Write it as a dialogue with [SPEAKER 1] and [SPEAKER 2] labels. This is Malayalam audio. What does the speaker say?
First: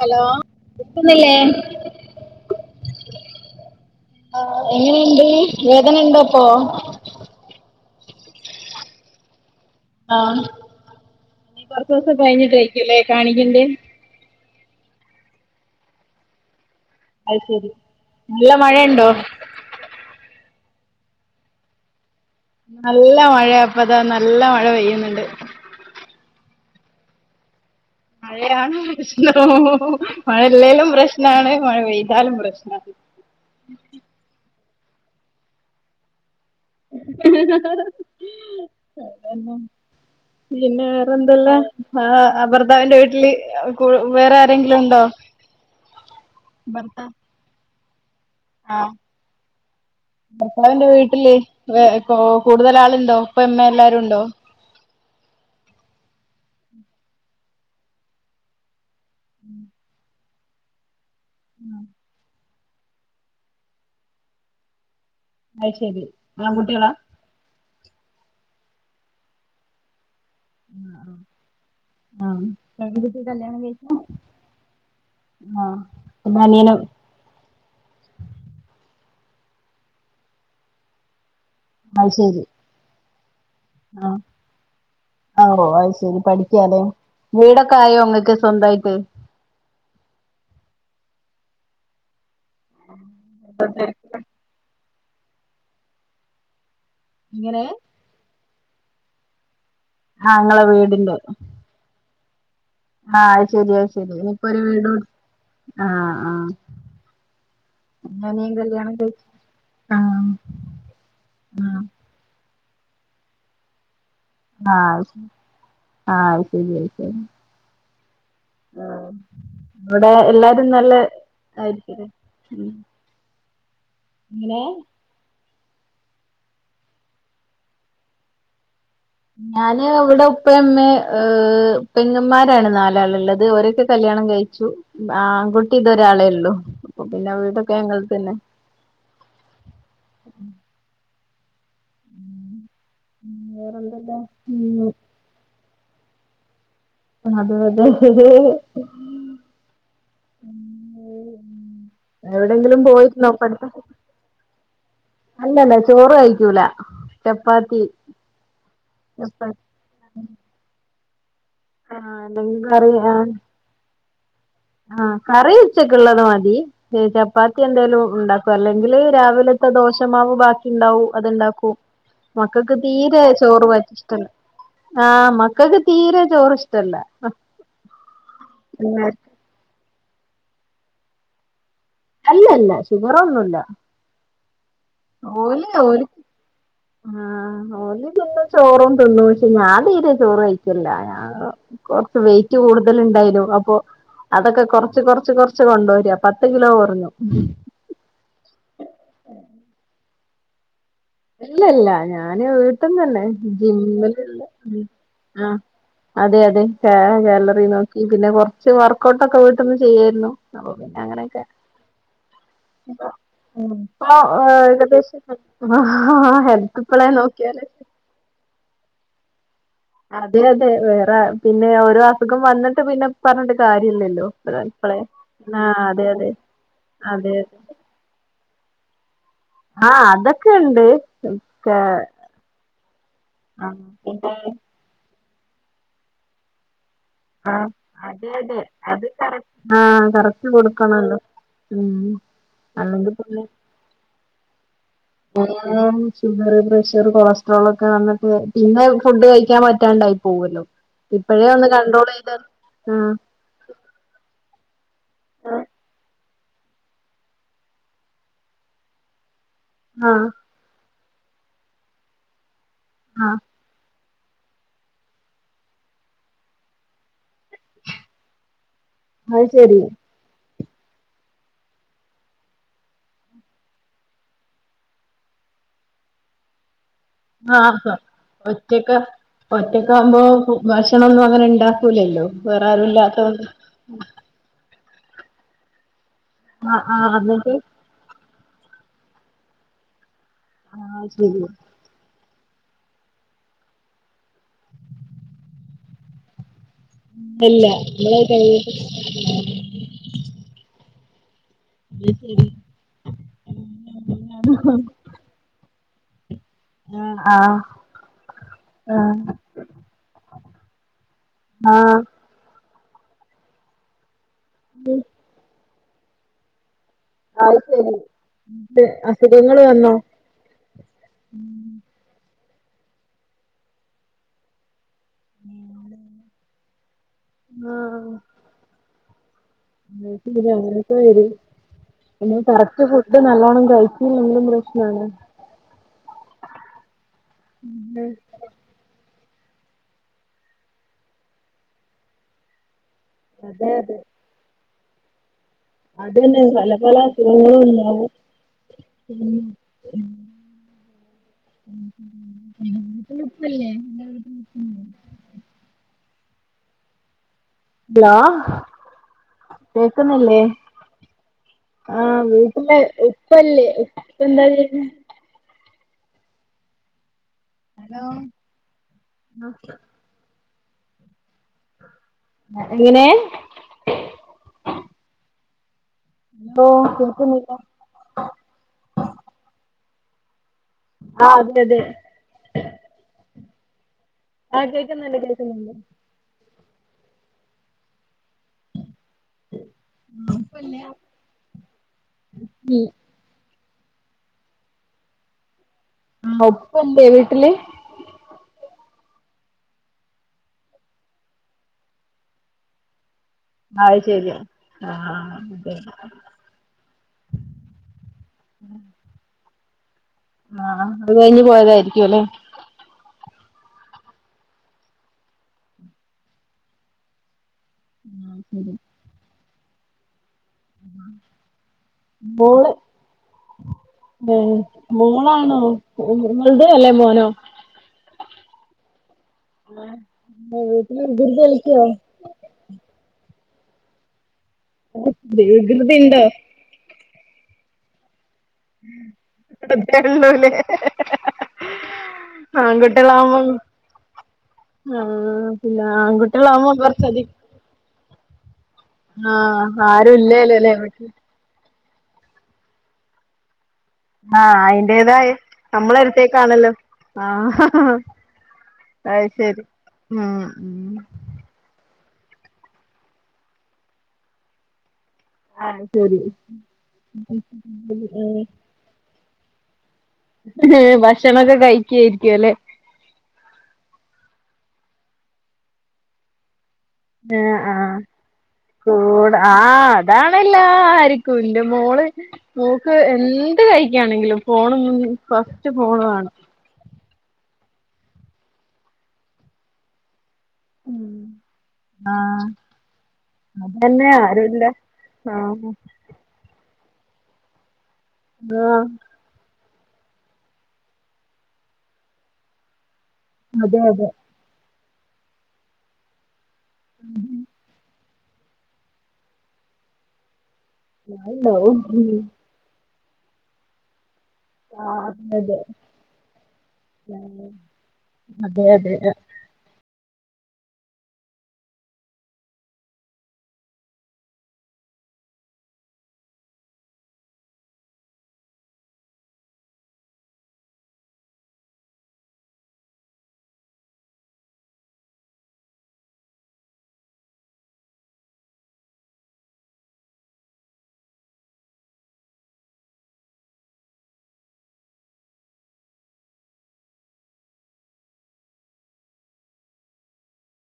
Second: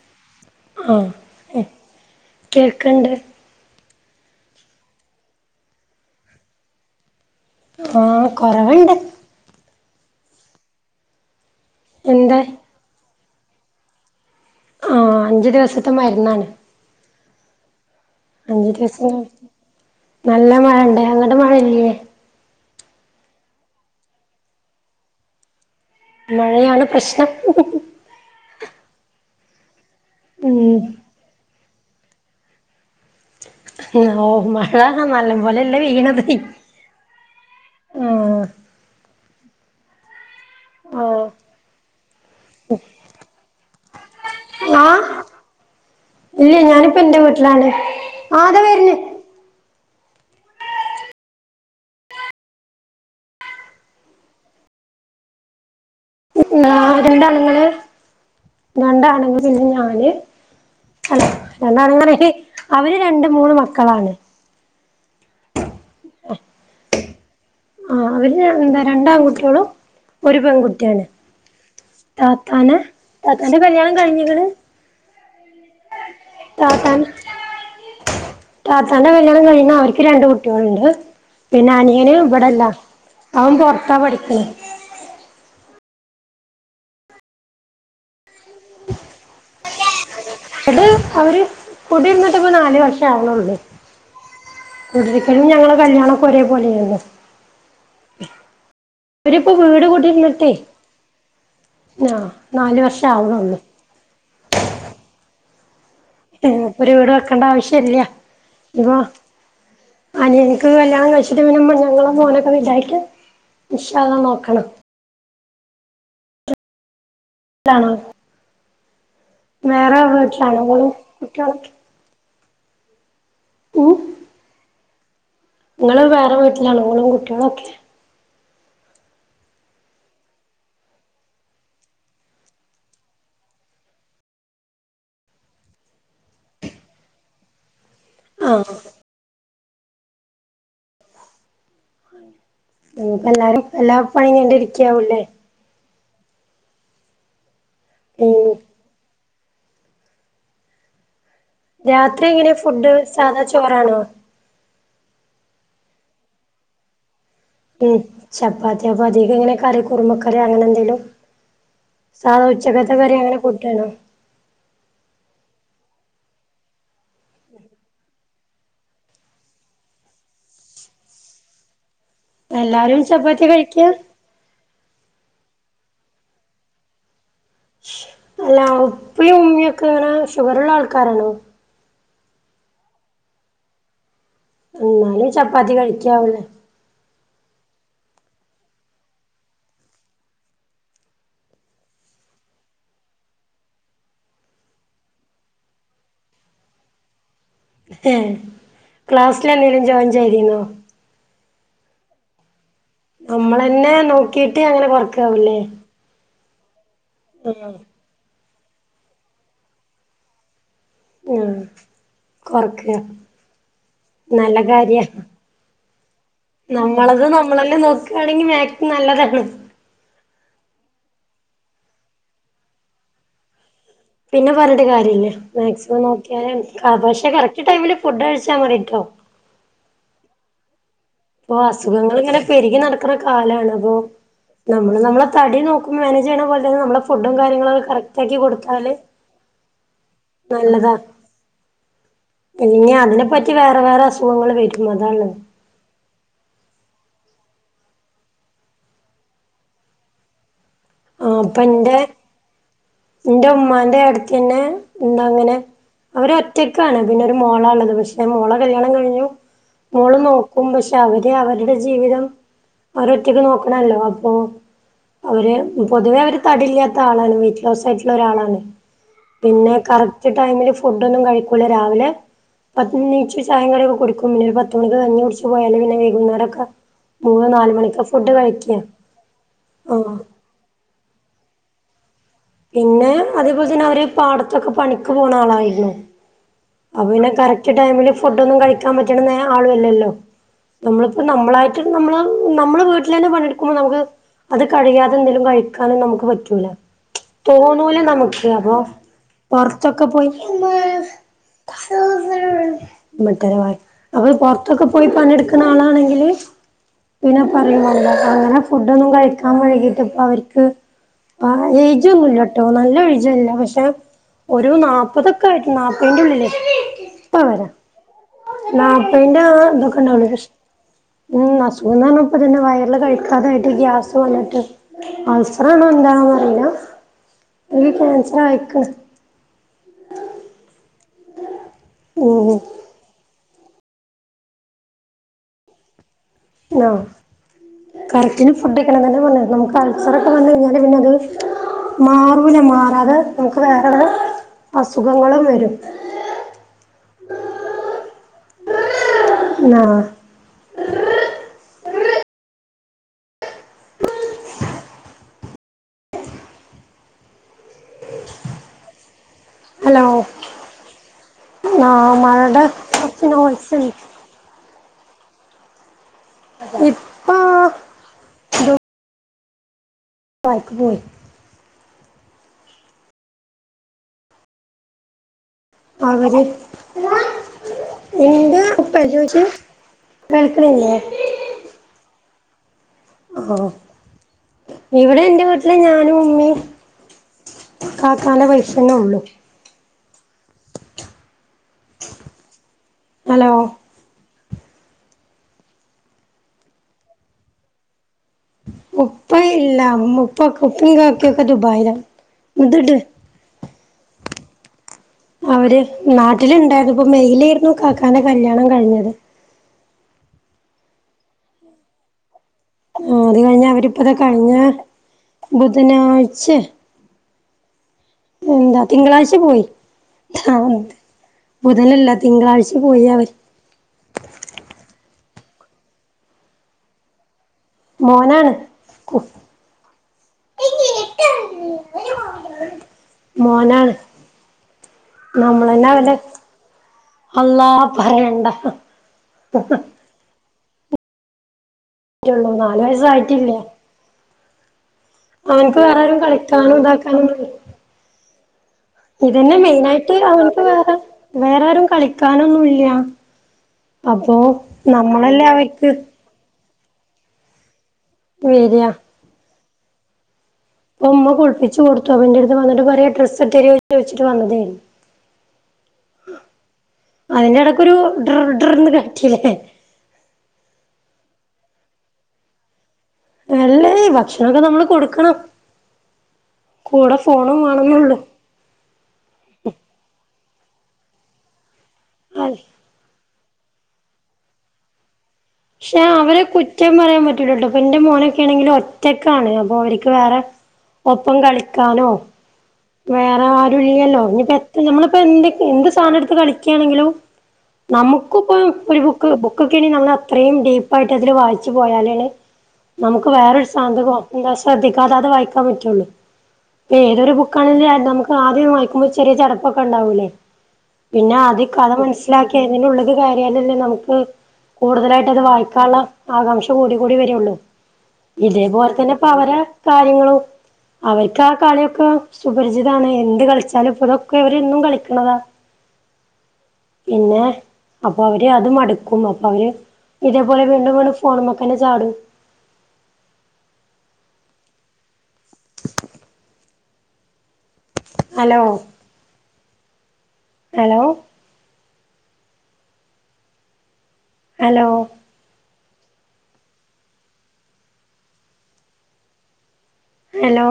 [SPEAKER 1] ഹലോ?
[SPEAKER 2] ആഹ്
[SPEAKER 1] കിടുനില്ലേ
[SPEAKER 2] ഏഹ് കേൾക്ക്ണ്ട്
[SPEAKER 1] ആ എങ്ങനെയുണ്ട് വേദന ഉണ്ടോ അപ്പൊ
[SPEAKER 2] ആ കൊറവുണ്ട്
[SPEAKER 1] ആഹ് കൊറച്ച് ദിവസം
[SPEAKER 2] എന്താ
[SPEAKER 1] കഴിഞ്ഞിട്ടയിക്കല്ലേ കാണിക്കണ്ടേ
[SPEAKER 2] ആ അഞ്ചു ദിവസത്തെ മരുന്നാണ്
[SPEAKER 1] അഹ് ശരി നല്ല
[SPEAKER 2] അഞ്ചു
[SPEAKER 1] മഴയുണ്ടോ
[SPEAKER 2] ദിവസം നല്ല മഴ ഉണ്ട് അങ്ങട്ട് മഴല്ലേേ
[SPEAKER 1] നല്ല മഴയ അപ്പതാ നല്ല മഴ പെയ്യുന്നുണ്ട്.
[SPEAKER 2] മഴയാണ് പ്രശ്നം
[SPEAKER 1] മഴയാണ് പ്രശ്നം മഴ
[SPEAKER 2] ഉം
[SPEAKER 1] ഇല്ലേലും പ്രശ്നാണ് മഴ പെയ്താലും പ്രശ്നാണ്.
[SPEAKER 2] ഓഹ് മഴ നല്ലം പോലെ അല്ല പെയ്യ്ണതെയ്
[SPEAKER 1] അത് എന്നെ പിന്നെ വെറെ
[SPEAKER 2] ആഹ്
[SPEAKER 1] എന്താ ഇള്ളെ ആഹ് അഹ് ഭർതാവിന്റെ വീട്ട്ൽ കൂ വേറെ ആരെങ്കിലും
[SPEAKER 2] ആഹ്
[SPEAKER 1] ഇണ്ടോ?
[SPEAKER 2] ഇല്ല ഞാൻ ഇപ്പം ഇന്റെ വീട്ട്ലാണ് ആഹ് ഇതാ
[SPEAKER 1] ആഹ് ഭർത്താവിന്റെ വീട്ട്ൽ വെ ഇപ്പോ കൂട്തെൽ ആൾ ഇണ്ടോ ഉപ്പെം ഉമ്മെം എല്ലാരും ഇണ്ടോ?
[SPEAKER 2] നാ രണ്ട് ആൺങ്ങെൾ രണ്ട് ആൺങ്ങെൾ പിന്നെ ഞാന് അല്ലാ എന്നാണ് ഇന്ന്ണ്ടെങ്കി അവെര് രണ്ട് മൂന്ന് മക്കളാണ്
[SPEAKER 1] അഹ് ശരി ആങ്കുട്ടിയാളാ
[SPEAKER 2] ആഹ് അവെര് രണ് എന്താ രണ്ട് ആങ്കുട്ടിയാളും ഒര് പെങ്കുട്ടിയാണ്
[SPEAKER 1] ആഹ്
[SPEAKER 2] താത്താനെ
[SPEAKER 1] പെൺകുട്ടി
[SPEAKER 2] താത്താന്റെ കല്യാണം കഴിഞ്ഞ്ക്ക്ണ്
[SPEAKER 1] ആഹ്
[SPEAKER 2] താത്താനെ താത്താന്റെ കല്യാണം കഴിണ അവർക്ക് രണ്ട് കുട്ടിയാൾ ഇണ്ട് പിന്നെ
[SPEAKER 1] അത്
[SPEAKER 2] അനിയെന്
[SPEAKER 1] ശരി
[SPEAKER 2] ഇവെടെ ഇല്ലാ അവൻ പൊർത്താ പഠിക്ക്ണെ
[SPEAKER 1] ആവോ അഹ് ശരി പഠിക്കാലെ വീടൊക്കെ ആയോ ഇങ്ങെക്ക് സ്വന്തയിറ്റ്
[SPEAKER 2] ഇത് അവര് കുടി ഇര്ന്ന്ട്ട് ഇപ്പോ നാല് വർഷം ആക്ണ് ഒള്ളെയ് കുടി ഇര്ക്കെലും ഞങ്ങളെ കല്യാണം ഒക്കെ ഒരേ പോലെയെര്ന്നു
[SPEAKER 1] എങ്ങനെ?
[SPEAKER 2] ഇവെര് ഇപ്പം വീട്
[SPEAKER 1] ആഹ്
[SPEAKER 2] കുടിര്ന്ന്ട്ടെയ്
[SPEAKER 1] ഇങ്ങളെ വീടിന്റെ
[SPEAKER 2] ആഹ് നാല് വർഷം
[SPEAKER 1] ആഹ് അഹ്
[SPEAKER 2] ആവണൊള്ളൂ
[SPEAKER 1] ശെരി ശെരി ഇനി ഇപ്പോ ഒര് വീടും ആഹ് ആഹ്
[SPEAKER 2] ഇനി ഇപ്പൊ ഒര് വീട് വെക്കണ്ട ആവ്ശ്യം ഇല്ല്യ
[SPEAKER 1] അനിയൻ
[SPEAKER 2] ഇഞ്ഞ്
[SPEAKER 1] കല്യാണം
[SPEAKER 2] ഇപ്പം
[SPEAKER 1] കഴിച്ചു
[SPEAKER 2] അനിയെൻക്ക് കല്യാണം കഴിച്ച്ട്ട് പിന്നെ ഇമ്മ ഞങ്ങളും മോനൊക്കെ വെൽതായിട്ട് ഇൻശാ അള്ളാഹ് നോക്കണം
[SPEAKER 1] ആഹ് അഹ് ശരി ആഹ് അഹ് ശരി അഹ് ശരി
[SPEAKER 2] ലാണോ?
[SPEAKER 1] ആഹ്
[SPEAKER 2] വേറെ
[SPEAKER 1] അയുടെ
[SPEAKER 2] വീട്ടിലാണോ
[SPEAKER 1] എല്ലാരും
[SPEAKER 2] ഓളും
[SPEAKER 1] നല്ലെ
[SPEAKER 2] കുട്ടികളൊക്കെ
[SPEAKER 1] ആയിരിക്കും ലെ
[SPEAKER 2] ഉം
[SPEAKER 1] എങ്ങനെ?
[SPEAKER 2] ഇങ്ങെൾ വേറെ വീട്ട്ലാണോ? ഇങ്ങെളും കുട്ടിയാളും ഒക്കെ?
[SPEAKER 1] ഞാന് ഇവ്ടെ ഉപ്പെം ഉമ്മേം ഏഹ്. പെങ്ങമാരാണ് നാലാൾ ഇള്ളെത് ഓരൊക്കെ കല്യാണം കഴിച്ചു. ആങ്കുകുട്ടി ഇത് ഒരാളെ ഒള്ളു അപ്പ പിന്നെ വീടൊക്കെ ഞങ്ങെൾക്കെന്നെ
[SPEAKER 2] ആഹ് ഇന്ന് ഇപ്പം എല്ലാരും എല്ലാ
[SPEAKER 1] വേറെന്തല്ലാ
[SPEAKER 2] പണിം കഴിഞ്ഞിട്ട്
[SPEAKER 1] ഉം
[SPEAKER 2] ഇരിക്കാവും ലെ
[SPEAKER 1] അതെ അതെ
[SPEAKER 2] ഉം രാത്രി
[SPEAKER 1] എവിടെ
[SPEAKER 2] എങ്ങനെ
[SPEAKER 1] എങ്കിലും
[SPEAKER 2] ഫുഡ്
[SPEAKER 1] പോയി ഇരുന്നോ
[SPEAKER 2] സാധാ
[SPEAKER 1] ഇപ്പ അട്ത്ത്
[SPEAKER 2] ചോറാണോ
[SPEAKER 1] അല്ല അല്ല ചോറ് കഴിക്കുലാ
[SPEAKER 2] ഈ ചപ്പാത്തി അപ്പ അതികം ഇങ്ങനെ
[SPEAKER 1] ചപ്പാത്തി
[SPEAKER 2] കറി കുറുമക്കറി അങ്ങനെ എന്തെലും
[SPEAKER 1] ആഹ്
[SPEAKER 2] സാധാ
[SPEAKER 1] എന്തെങ്കിലും
[SPEAKER 2] ഉച്ചക്കത്തെ കറി
[SPEAKER 1] ആഹ്
[SPEAKER 2] അങ്ങനെ കൂട്ടിയാണോ?
[SPEAKER 1] ആഹ് കറി ഉച്ചെക്ക് ഇള്ളെത് മതി ഹ് ചപ്പാത്തി എന്തെലും ഇണ്ടാക്കും അല്ലെങ്കി രാവിലത്തെ ദോശമാവ് ബാക്കി ഇണ്ടാവും അത് ഇണ്ടാക്കും മക്കക്ക്
[SPEAKER 2] എല്ലാരും
[SPEAKER 1] തീരെ
[SPEAKER 2] ചപ്പാത്തിയാ
[SPEAKER 1] ചോറ്
[SPEAKER 2] കഴിക്കാ
[SPEAKER 1] പറ്റ് ഇഷ്ട ഇല്ല ആഹ് മക്കക്ക് തീരെ ചോർ ഇഷ്ട ഇല്ല
[SPEAKER 2] അല്ല ഉപ്പിം ഉമ്മിം ഒക്കെ ഇങ്ങനെ ഷുഗെർ ഇള്ള ആൾക്കാരാണോ
[SPEAKER 1] അല്ല അല്ല ഷുഗെർ ഒന്നും ഇല്ല
[SPEAKER 2] ഇന്നാലും ചപ്പാത്തി
[SPEAKER 1] ഓല്
[SPEAKER 2] കഴിക്കാവുലെ?
[SPEAKER 1] ആഹ് ഓൽ പിന്നെ ചോറും തുന്നും പക്ഷെ ഞാൻ തീരെ ചോറ് വൈക്കെൽ ഇല്ലാ ആഹ് കൊർച്ച് വെയിറ്റ് കൂട്തെൽ ഇണ്ടായിനു അപ്പോ അതൊക്കെ കൊർച്ച് കൊർച്ച് കൊർച്ച് കൊണ്ടോരാ പത്ത് കിലോ കൊർഞ്ഞു
[SPEAKER 2] ഏ ക്ലാസ്സിലെല്ലും ജോയിൻ ചെയ്തിന്നോ
[SPEAKER 1] ഇല്ല ല്ല ഞാന് വീട്ട് ന്നന്നെ
[SPEAKER 2] നമ്മളന്നെ
[SPEAKER 1] ജിമ്മില്ള്ള
[SPEAKER 2] നോക്കിട്ട് അങ്ങനെ
[SPEAKER 1] ആഹ്
[SPEAKER 2] കൊറക്കാവൂല്ലേ
[SPEAKER 1] അതെ അതെട്ടെ ഗാലറി
[SPEAKER 2] ആഹ്
[SPEAKER 1] നോക്കി പിന്നെ കൊർ ച്ച് വർക്കഔട്ടൊ ക്കെ വീട്ടീന്ന് ചെയ്യായിർന്നു അപ്പൊ പിന്നെ അങ്ങനെക്കെ
[SPEAKER 2] ആഹ് കൊറക്ക
[SPEAKER 1] ഇപ്പൊ ഉം
[SPEAKER 2] നല്ല കാര്യ
[SPEAKER 1] ഏകദേശം കയ്യ്ഞ്ഞ്ക്ണോ ഹെൽ
[SPEAKER 2] നമ്മളത് നമ്മളെന്നെ നോക്കാ ണെങ്കിൽ മേക്സിമംനല്ലതാണ്
[SPEAKER 1] അതെ അതെ വേറെ പിന്നെ ഓരോ അസുഖം വന്നിട്ട് പിന്നെ പർഞ്ഞിട്ട് കാര്യല്ലല്ലോ
[SPEAKER 2] പിന്നെ പർഞ്ഞിട്ട്
[SPEAKER 1] ഇപ്പളെ
[SPEAKER 2] കാര്യല്ല
[SPEAKER 1] ആഹ്
[SPEAKER 2] മാക്സിമം
[SPEAKER 1] അതെ അതെ
[SPEAKER 2] നോക്കിയാല പക്ഷെ
[SPEAKER 1] അതെ അതെ
[SPEAKER 2] കറക്റ്റ് ടൈമില് ഫുഡ് കഴിച്ചാ മതിട്ടോ
[SPEAKER 1] ആഹ്അതൊക്കെണ്ട്
[SPEAKER 2] ഇപ്പൊ അസുഖങ്ങള് ഇങ്ങനെ പെരുകി നടക്ക്ണ
[SPEAKER 1] ആ,
[SPEAKER 2] കാലാണ് അപ്പൊ
[SPEAKER 1] പിന്നെ
[SPEAKER 2] നമ്മള് നമ്മളെ തടി നോക്കും. മാനേജ് ചെയ്യ്ണ പോലെ തന്നെ നമ്മളെ ഫുഡും
[SPEAKER 1] ആഹ്
[SPEAKER 2] കാര്യങ്ങളൊക്കെ കറക്റ്റ്
[SPEAKER 1] അതെ
[SPEAKER 2] ആക്കി കൊടുത്താല്
[SPEAKER 1] അതെ അത് കറക്റ്റ്
[SPEAKER 2] നല്ലതാ
[SPEAKER 1] കൊടുക്കണല്ലോ ഉം ഉം അല്ലങ്കിപ്പൊ
[SPEAKER 2] പറ്റി വേറെ വേറെ അസുഖങ്ങൾ വെരുന്നതാണ്
[SPEAKER 1] ആഹ് ഷുഗർ, പ്രഷർ, കൊളസ്ട്രോൾ ഒക്കെ വന്നിട്ട് പിന്നെ ഫുഡ് കഴിക്കാൻ പറ്റാണ്ടായി പോവൊല്ലോ
[SPEAKER 2] ആഹ്
[SPEAKER 1] ഇപ്പഴേ
[SPEAKER 2] ഇപ്പ
[SPEAKER 1] ഒന്ന്
[SPEAKER 2] ഇന്റെ
[SPEAKER 1] കണ്ട്രോളെയ്താൽ ആഹ്
[SPEAKER 2] ഇന്റെ ഉമ്മാന്റെ ഏട്ടത്തിയന്നെ എന്താ അങ്ങനെ അവരെ റ്റക്കാണ് പിന്നെ ഒരു മോള ഇള്ളത് പക്ഷെ മോളെ കല്യാണം കഴിഞ്ഞു മോള്
[SPEAKER 1] ആഹ്
[SPEAKER 2] നോക്ക് നോക്കും പക്ഷേ അവര് അവർടെ ജീവിതം
[SPEAKER 1] ആഹ്
[SPEAKER 2] അവരോറ്റക്ക് നോക്ക് ആണല്ലോ അപ്പോ അവര് പൊതുവെ അവര് തടില്ലാത്ത ആളാണ് വ വയസ്സായിട്ടുള്ള ഒരാളാണ്
[SPEAKER 1] അത്
[SPEAKER 2] പിന്നെ
[SPEAKER 1] ശരി
[SPEAKER 2] കറക്റ്റ് ടൈമില് ഫുഡ് ഒന്നും കഴിക്കൂല രാവിലെ അപ്പൊത് നീച് ചായിം കടിയൊക്കെ കുടിക്കും പിന്നെ ഒരു പത്ത് മണിക്ക് കഞ്ഞികുട്ച്ച് പോയാലേ പിന്നെ വൈകുന്നേരൊക്കെ മൂന്ന് നാല്
[SPEAKER 1] ആഹ് ആ
[SPEAKER 2] മണിക്കാ ഫുഡ് കഴിക്ക
[SPEAKER 1] ഒറ്റക്ക ഒറ്റക്ക
[SPEAKER 2] ആഹ്
[SPEAKER 1] ആവുമ്പോ ഭക്ഷണംഒന്നും അങ്ങനെ ഇണ്ടാക്കൂലല്ലോ വേറെ ആരും
[SPEAKER 2] പിന്നെ
[SPEAKER 1] ഇല്ലാത്തോണ്ട്
[SPEAKER 2] അതേപോലെ തന്നെ അവര് പാടത്തൊക്കെ പണിക്ക് പോണ ആ ളായിരുന്നു.
[SPEAKER 1] ആഹ്
[SPEAKER 2] അപ്പ
[SPEAKER 1] ആഹ്
[SPEAKER 2] പിന്നെ
[SPEAKER 1] എന്നിട്ട്
[SPEAKER 2] കറക്റ്റ് ടൈമില് ഫു ഫുഡൊന്നും കഴിക്കാൻ പറ്റ്ണ ആളും അല്ലല്ലോ.
[SPEAKER 1] ആഹ്
[SPEAKER 2] നമ്മള്പ്പോ
[SPEAKER 1] ശരി
[SPEAKER 2] നമ്മളായി ട്ട് നമ്മള് നമ്മളെ വീട്ടിലെന്നെ പണിട് ക്കുമ്പോ നമക്ക് അത് കഴിയാതെന്തെങ്കിലു കഴിക്കാനും നമുക്ക് പറ്റൂല
[SPEAKER 1] ഇല്ല
[SPEAKER 2] തോന്നൂല
[SPEAKER 1] ഇങ്ങള് കഴിയട്ടെ
[SPEAKER 2] നമുക്ക് അപ്പൊ പൊർത്തൊക്കെ പോയ്
[SPEAKER 1] അത് ശരി
[SPEAKER 2] അപ്പൊ പൊർത്തൊക്കെ പോയി പണിയെട്ക്കുന്ന ആളാണെങ്കില്
[SPEAKER 1] ആഹ്
[SPEAKER 2] പിന്നെ
[SPEAKER 1] ആഹ്
[SPEAKER 2] പറയും വാണ്ട അങ്ങനെ ഫുഡൊന്നും
[SPEAKER 1] ആഹ്
[SPEAKER 2] കഴിക്കാൻ വഴ്കീട്ട് ഇപ്പഅവർക്ക് ആഹ് ഏയ്ജൊന്നുല്ല ട്ടോ നല്ല എയ് ജ് ല്ല പക്ഷെ ഒരു നാപതൊക്കായിട്ട് ന്നാപ്പയ് ന്റെ ഉള്ളില് ഇപ്പ
[SPEAKER 1] അത്
[SPEAKER 2] വരാ
[SPEAKER 1] ശരി
[SPEAKER 2] നാപ്പയിന്റെ
[SPEAKER 1] അസുഖങ്ങള് വന്നോ
[SPEAKER 2] ഇതൊക്ക ണ്ടാവുളളു ഉം അസുഖന്നറഞ്ഞപ്പതിന്റെ വയറിൽ കഴിക്കാതായിട്ട് ഗ്യാസ് വന്ന്ട്ട് അൾസറാണോ എന്താ ഒന്നുഅറീല ഇയ്യ് ക്യാൻസർ അയ്ക്ക്ണ്
[SPEAKER 1] വെയ്റ്റ് ഇല്ലെങ്കിലും അങ്ങനൊക്കെ വെരെ പിന്നെ
[SPEAKER 2] ഉം
[SPEAKER 1] കറക്റ്റ് ഫുഡ് നല്ലോണം കഴി [unintelligible] പ്രശ്‌നാണ്
[SPEAKER 2] ആഹ് കറക്റ്റിന് ഫുഡ്യ്ക്കണം തന്നെ പർഞ്ഞ നമുക്ക് അൾസൊറൊക്കെ വന്ന് കയ്ഞ്ഞാല് പിന്നെ അത് മാറൂല മാറാതെ നമുക്ക്
[SPEAKER 1] അതെ
[SPEAKER 2] വേറെ
[SPEAKER 1] അതെ
[SPEAKER 2] അസുഖങ്ങളും വരും
[SPEAKER 1] അതന്നെ പല പല അസുഖങ്ങളും ഇണ്ടാവും. ഉം
[SPEAKER 2] ആഹ്
[SPEAKER 1] എല്ലാത്തിലും ഉപ്പ് ല്ലേ [unintelligible] ഹലോ
[SPEAKER 2] ഹലോ
[SPEAKER 1] കേക്കുന്നില്ലേ
[SPEAKER 2] ആ
[SPEAKER 1] ആഹ്
[SPEAKER 2] മഴയുടെ
[SPEAKER 1] വീട്ടിലെ
[SPEAKER 2] കുറച്ച്
[SPEAKER 1] ഇപ്പല്ലേ
[SPEAKER 2] നോയ്സ്
[SPEAKER 1] ഇ
[SPEAKER 2] ഉണ്ട്
[SPEAKER 1] [unintelligible]
[SPEAKER 2] അതാ ഇപ്
[SPEAKER 1] ഹലോ ആഹ്
[SPEAKER 2] പക്ക്പയി [unintelligible]
[SPEAKER 1] എ എങ്ങനെ
[SPEAKER 2] ആവര്
[SPEAKER 1] ഹലോ കേക്കുന്നില്ല
[SPEAKER 2] ഇന്റെ ഉപ്പെ ചോയിച്ചെ കേൾക്കണില്ലേ
[SPEAKER 1] ആ അതെ അതെ
[SPEAKER 2] ഓ
[SPEAKER 1] ആഹ് കേക്കുന്നുണ്ട്
[SPEAKER 2] ഇവിടെ എറെ
[SPEAKER 1] കേക്കുന്നുണ്ട്
[SPEAKER 2] വീട്ടില് ഞാനും ഉമ്മയും കാക്കാൻ്റെ പൈസന്നേ ഉള്ളു
[SPEAKER 1] ഉ
[SPEAKER 2] ഹലോ
[SPEAKER 1] ആഹ ഉപ്പല്ലേ വീട്ടില്
[SPEAKER 2] ഉപ്പ ഇല്ല ഉപ്പ ഒപ്പനികക്കക്ക ദ ബായി ദുഡ [unintelligible]
[SPEAKER 1] അയ്ശരിയാ ആഹ
[SPEAKER 2] അവര് നാട്ടിലുണ്ടായിരുന്നു ഇപ്പോ മെയിലായിരുന്നു കാക്കാൻ്റെ കല്യാണം കഴിഞ്ഞത്
[SPEAKER 1] ആഹ അത് കഴിഞ്ഞ് പോയതായിരിക്കുലെ
[SPEAKER 2] ആ അത് കഴിഞ്ഞ അവരിപ്പത കഴിഞ്ഞ ബുധനാഴ്ച്ചെ എന്താ തിങ്കളാഴ്ച പോയി ഹ ബുധനല്ല തിങ്കളാഴ്ച പോയി അവര്
[SPEAKER 1] എ മോളാണോ ഇങ്ങൾത് അല്ലെ മോനോ
[SPEAKER 2] മോനാണ്
[SPEAKER 1] ആ ഇ ദുർബലക്കോ [unintelligible]
[SPEAKER 2] മോനാണ് നമ്മളന്നെ
[SPEAKER 1] വികൃതി
[SPEAKER 2] അവൻ്റെ
[SPEAKER 1] ഉണ്ടോ
[SPEAKER 2] അള്ളാ പറയണ്ട
[SPEAKER 1] ല്ല
[SPEAKER 2] റ്റുള്ളൂ
[SPEAKER 1] [unintelligible]
[SPEAKER 2] നാല് വയസ്സായിട്ടില്ല
[SPEAKER 1] ആൺകുട്ടികളാവുമ്പോ ആഹ
[SPEAKER 2] അവൻക്ക്
[SPEAKER 1] പില്ല
[SPEAKER 2] വേറാരും കളിക്കാനും
[SPEAKER 1] ആകുട്ടിയുള്ളാവച്ചതി
[SPEAKER 2] ഇതാക്കാനും ഇതന്നെ മെയിനായിട്ട്
[SPEAKER 1] ആരും
[SPEAKER 2] അവൻക്ക്
[SPEAKER 1] ഇല്ലേലല്ലേ
[SPEAKER 2] വേറെ
[SPEAKER 1] വീട്ടില്
[SPEAKER 2] വേറാരും കളിക്കാനൊന്നുല്ല അപ്പോ നമ്മളല്ലേ അവയ്ക്ക്
[SPEAKER 1] തേക്കാണല്ലോ ആഹ ഹഹ
[SPEAKER 2] വേരിയാ
[SPEAKER 1] അയ്ശരി ഉം ഉ
[SPEAKER 2] ഉമ്മ കുളപ്പിച്ച് കൊടുത്തു അപ്പന്റെടുത്ത് വന്നിട്ട് പറയാ ഡ്രസ്ട്ടൊരു ചോച്ചിട്ട് വന്നതായിരുന്നു
[SPEAKER 1] ആഹ് ശരി
[SPEAKER 2] അതിന്റെ ഇടക്കൊരു ഡർ ഡർന്ന് കാരച്ചിലെ
[SPEAKER 1] ഹ് ഭക്ഷണംക്കെ കഴി നായിരിക്കുലെ
[SPEAKER 2] അല്ലേ ഭക്ഷണൊക്കെ നമ്മള് കൊടുക്കണം കൂടെ
[SPEAKER 1] ആ
[SPEAKER 2] ഫോണും
[SPEAKER 1] ആഹ
[SPEAKER 2] വേണംന്നൊള്ളു
[SPEAKER 1] കൂട ആ അതാണല്ലാരി ന്റെ മോള്
[SPEAKER 2] അതെ
[SPEAKER 1] മോക്ക് എന്ത് കഴിക്കാണെങ്കിലും ഫോണന്നും
[SPEAKER 2] പക്ഷെ അവരെ കുറ്റം പറയാൻ പറ്റൂല കേട്ടോ അപ്പൊ എന്റെ മോനൊക്കെ ആണെങ്കിൽ ഒറ്റക്കാണ് അപ്പൊ അവർക്ക് വേറെ ഒപ്പം കളിക്കാനോ
[SPEAKER 1] ആഹ്
[SPEAKER 2] വേറെ ആരും
[SPEAKER 1] അതന്നെ
[SPEAKER 2] ഇല്ലല്ലോ നിപ്പോ
[SPEAKER 1] ആരുല്ല
[SPEAKER 2] എത്ര നമ്മളിപ്പോ എന്ത്
[SPEAKER 1] ആഹ്
[SPEAKER 2] എന്ത് സാനംടുത്ത് കളിക്കാണെങ്കിലും നമുക്കുപ്പെ
[SPEAKER 1] ആഹ്
[SPEAKER 2] ഒരു ബുക്ക് ബുക്കൊക്കെ ആണെ നമ്മൾ അത്രയും ഡീപ്പായിട്ട് അതില് വായിച്ചു പോയാലാണ് നമുക്ക് വേറൊരു
[SPEAKER 1] അതെ അതെ
[SPEAKER 2] സാന്തം ശ്രദ്ധിക്കാതെ അത് വായിക്കാൻ പറ്റുള്ളൂ ഏതൊരു നമ ആദ്യം വായിക്കുമ്പോ ചെറിയ ചടപ്പൊക്കെ ഉണ്ടാവൂലേ പിന്നെ
[SPEAKER 1] ഉണ്ടാവും.
[SPEAKER 2] അത്ഥ മനസിലാക്കി [unintelligible] എങ്ങനെയുള്ളത് കാര്യാലല്ലേ നമുക്ക് [unintelligible]
[SPEAKER 1] ആ,
[SPEAKER 2] കൂടുതലായിട്ട്
[SPEAKER 1] അതെ
[SPEAKER 2] അത് വായിക്കാള്ള ആകാംക്ഷ കൂടി കൂടി വരുള്ളൂ
[SPEAKER 1] അതെ അതെ
[SPEAKER 2] ഇതേപോലെ
[SPEAKER 1] അതെ
[SPEAKER 2] തന്നെ ഇപ്പ അവരെ കാര്യങ്ങളും അവർക്ക് ആ കളിയൊക്കെ സുപരിചിതാണ് എന്ത് കളിച്ചാലും ഇതൊക്കെ അവരെന്നു കളിക്കണതാ പിന്നെ അപ്പൊ അവര് അത് മടുക്കും അപ്പൊ അവര് ഇതേപോലെ വീണ്ടും വീണ്ടും ഫോണുമ്മേ തന്നേ ചാടും. Hello, hello, hello hello